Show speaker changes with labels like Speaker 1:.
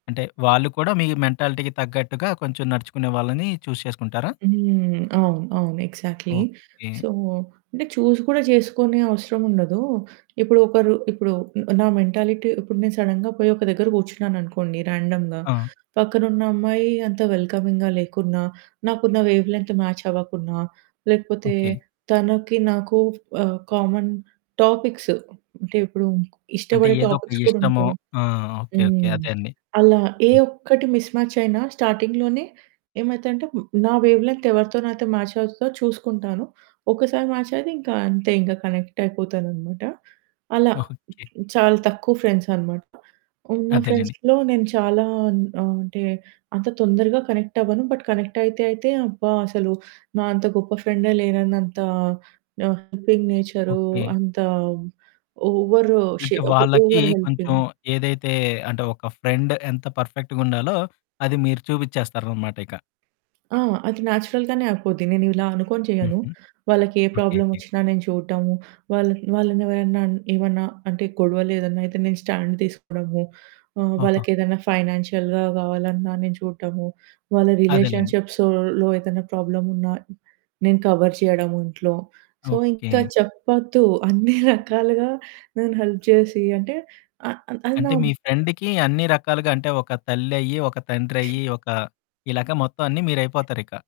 Speaker 1: అంటే, వాళ్ళు కూడా మీ మెంటాలిటీకి తగ్గట్టుగా, కొంచెం నడుచుకునే వాళ్ళని చూజ్ చేసుకుంటారా?
Speaker 2: హ్మ్, అవును. అవును. ఎగ్జాక్ట్‌లీ.
Speaker 1: ఓకె.
Speaker 2: సో, అంటే చూసి కూడా జేసుకునే అవసరముండదు. ఇప్పుడు ఒకరు ఇప్పుడు నా మెంటాలిటీ ఇప్పుడు నేను సడెన్‌గా పోయి ఒక దగ్గర కూర్చున్నాననుకోండి, రాండమ్‌గా.
Speaker 1: ఆ!
Speaker 2: పక్కనున్న అమ్మాయి అంత వెల్కమింగ్‌గా లేకున్నా, నాకున్న వేవ్ లెంత్ మ్యాచ్ అవ్వకున్నా, లేకపోతే
Speaker 1: ఓకె.
Speaker 2: తనకి నాకు ఆహ్, కామన్ టాపిక్స్ అంటే ఇప్పుడు
Speaker 1: అంటే,
Speaker 2: ఇష్టపడే
Speaker 1: ఏదోక
Speaker 2: టాపిక్స్ కూడా
Speaker 1: ఇష్టమో
Speaker 2: ఉంటాయి.
Speaker 1: ఆ! ఓకె ఓకె
Speaker 2: హ్మ్.
Speaker 1: అదే అండి.
Speaker 2: అలా ఏ
Speaker 1: హ్మ్.
Speaker 2: ఒక్కటి మిస్‌మ్యాచ్ అయినా స్టార్టింగ్‌లోనే ఏమైతది అంటే, హ్మ్, నా వేవ్ లెంత్ ఎవరితో నాతో మ్యాచ్ అవుతదో చూసుకుంటాను. ఒక్కసారి మ్యాచ్ అయితే ఇంకా, అంతే ఇంకా కనెక్ట్ అయిపోతాననమాట. అలా
Speaker 1: ఓకె.
Speaker 2: చాలా తక్కువ ఫ్రెండ్స్ అనమాట. ఉన్న
Speaker 1: అదేలెండి.
Speaker 2: ఫ్రెండ్స్‌లో నేను చాలా అన్ ఆహ్, అంటే అంత తొందరగా కనెక్ట్ అవ్వను. బట్ కనెక్ట్ అయితే అయితే, అబ్బా! అసలు నా అంత గొప్ప ఫ్రెండే లేనన్నంత నా హెల్పింగ్ నేచరూ,
Speaker 1: ఓకె.
Speaker 2: అంత ఓవరు షే
Speaker 1: అంటే,
Speaker 2: ఆహ్,
Speaker 1: వాళ్ళకి
Speaker 2: ఓవర్
Speaker 1: కొంచెం
Speaker 2: హెల్పింగ్
Speaker 1: ఏదైతే అంటే ఒక ఫ్రెండ్ ఎంత పర్ఫెక్ట్‌గుండాలో అది మీరు చూబిచ్చేస్తారనమాటిక.
Speaker 2: ఆ! అది నేచురల్‌గానే అయిపోద్ది. నేను ఇలా అనుకోని చేయను.
Speaker 1: హుహు.
Speaker 2: వాళ్ళకే
Speaker 1: ఓకెకె.
Speaker 2: ప్రాబ్లమొచ్చినా నేను చూడటము, వాళ్ళన్ వాళ్ళని ఎవరన్నా, అన్ ఏమన్నా అంటే గొడవలేదన్నా అయితే, నేను స్టాండ్ తీసుకోడము, ఆహ్,
Speaker 1: ఓహో!
Speaker 2: వాళ్ళకేదన్నా ఫైనాన్షియల్‌గా గావాలన్నా నేను చూడటము, వాళ్ళ
Speaker 1: అదేలేండి.
Speaker 2: రిలేషన్షిప్స్‌లో ఏదైనా ప్రాబ్లమున్నా, నేను కవర్ చేయడము ఇంట్లో. సో, ఇంకా
Speaker 1: ఓకె.
Speaker 2: చెప్పొద్దు అన్ని రకాలుగా నేను హెల్ప్ జేసి అంటే అహ్ అది
Speaker 1: అంటే
Speaker 2: నా
Speaker 1: మీ
Speaker 2: ఆహ్
Speaker 1: ఫ్రెండ్‌కి అన్ని రకాలుగా, అంటే ఒక తల్లయ్యి, ఒక తండ్రయ్యి, ఒక ఇలాగా మొత్తం అన్ని మీరయిపోతారిక.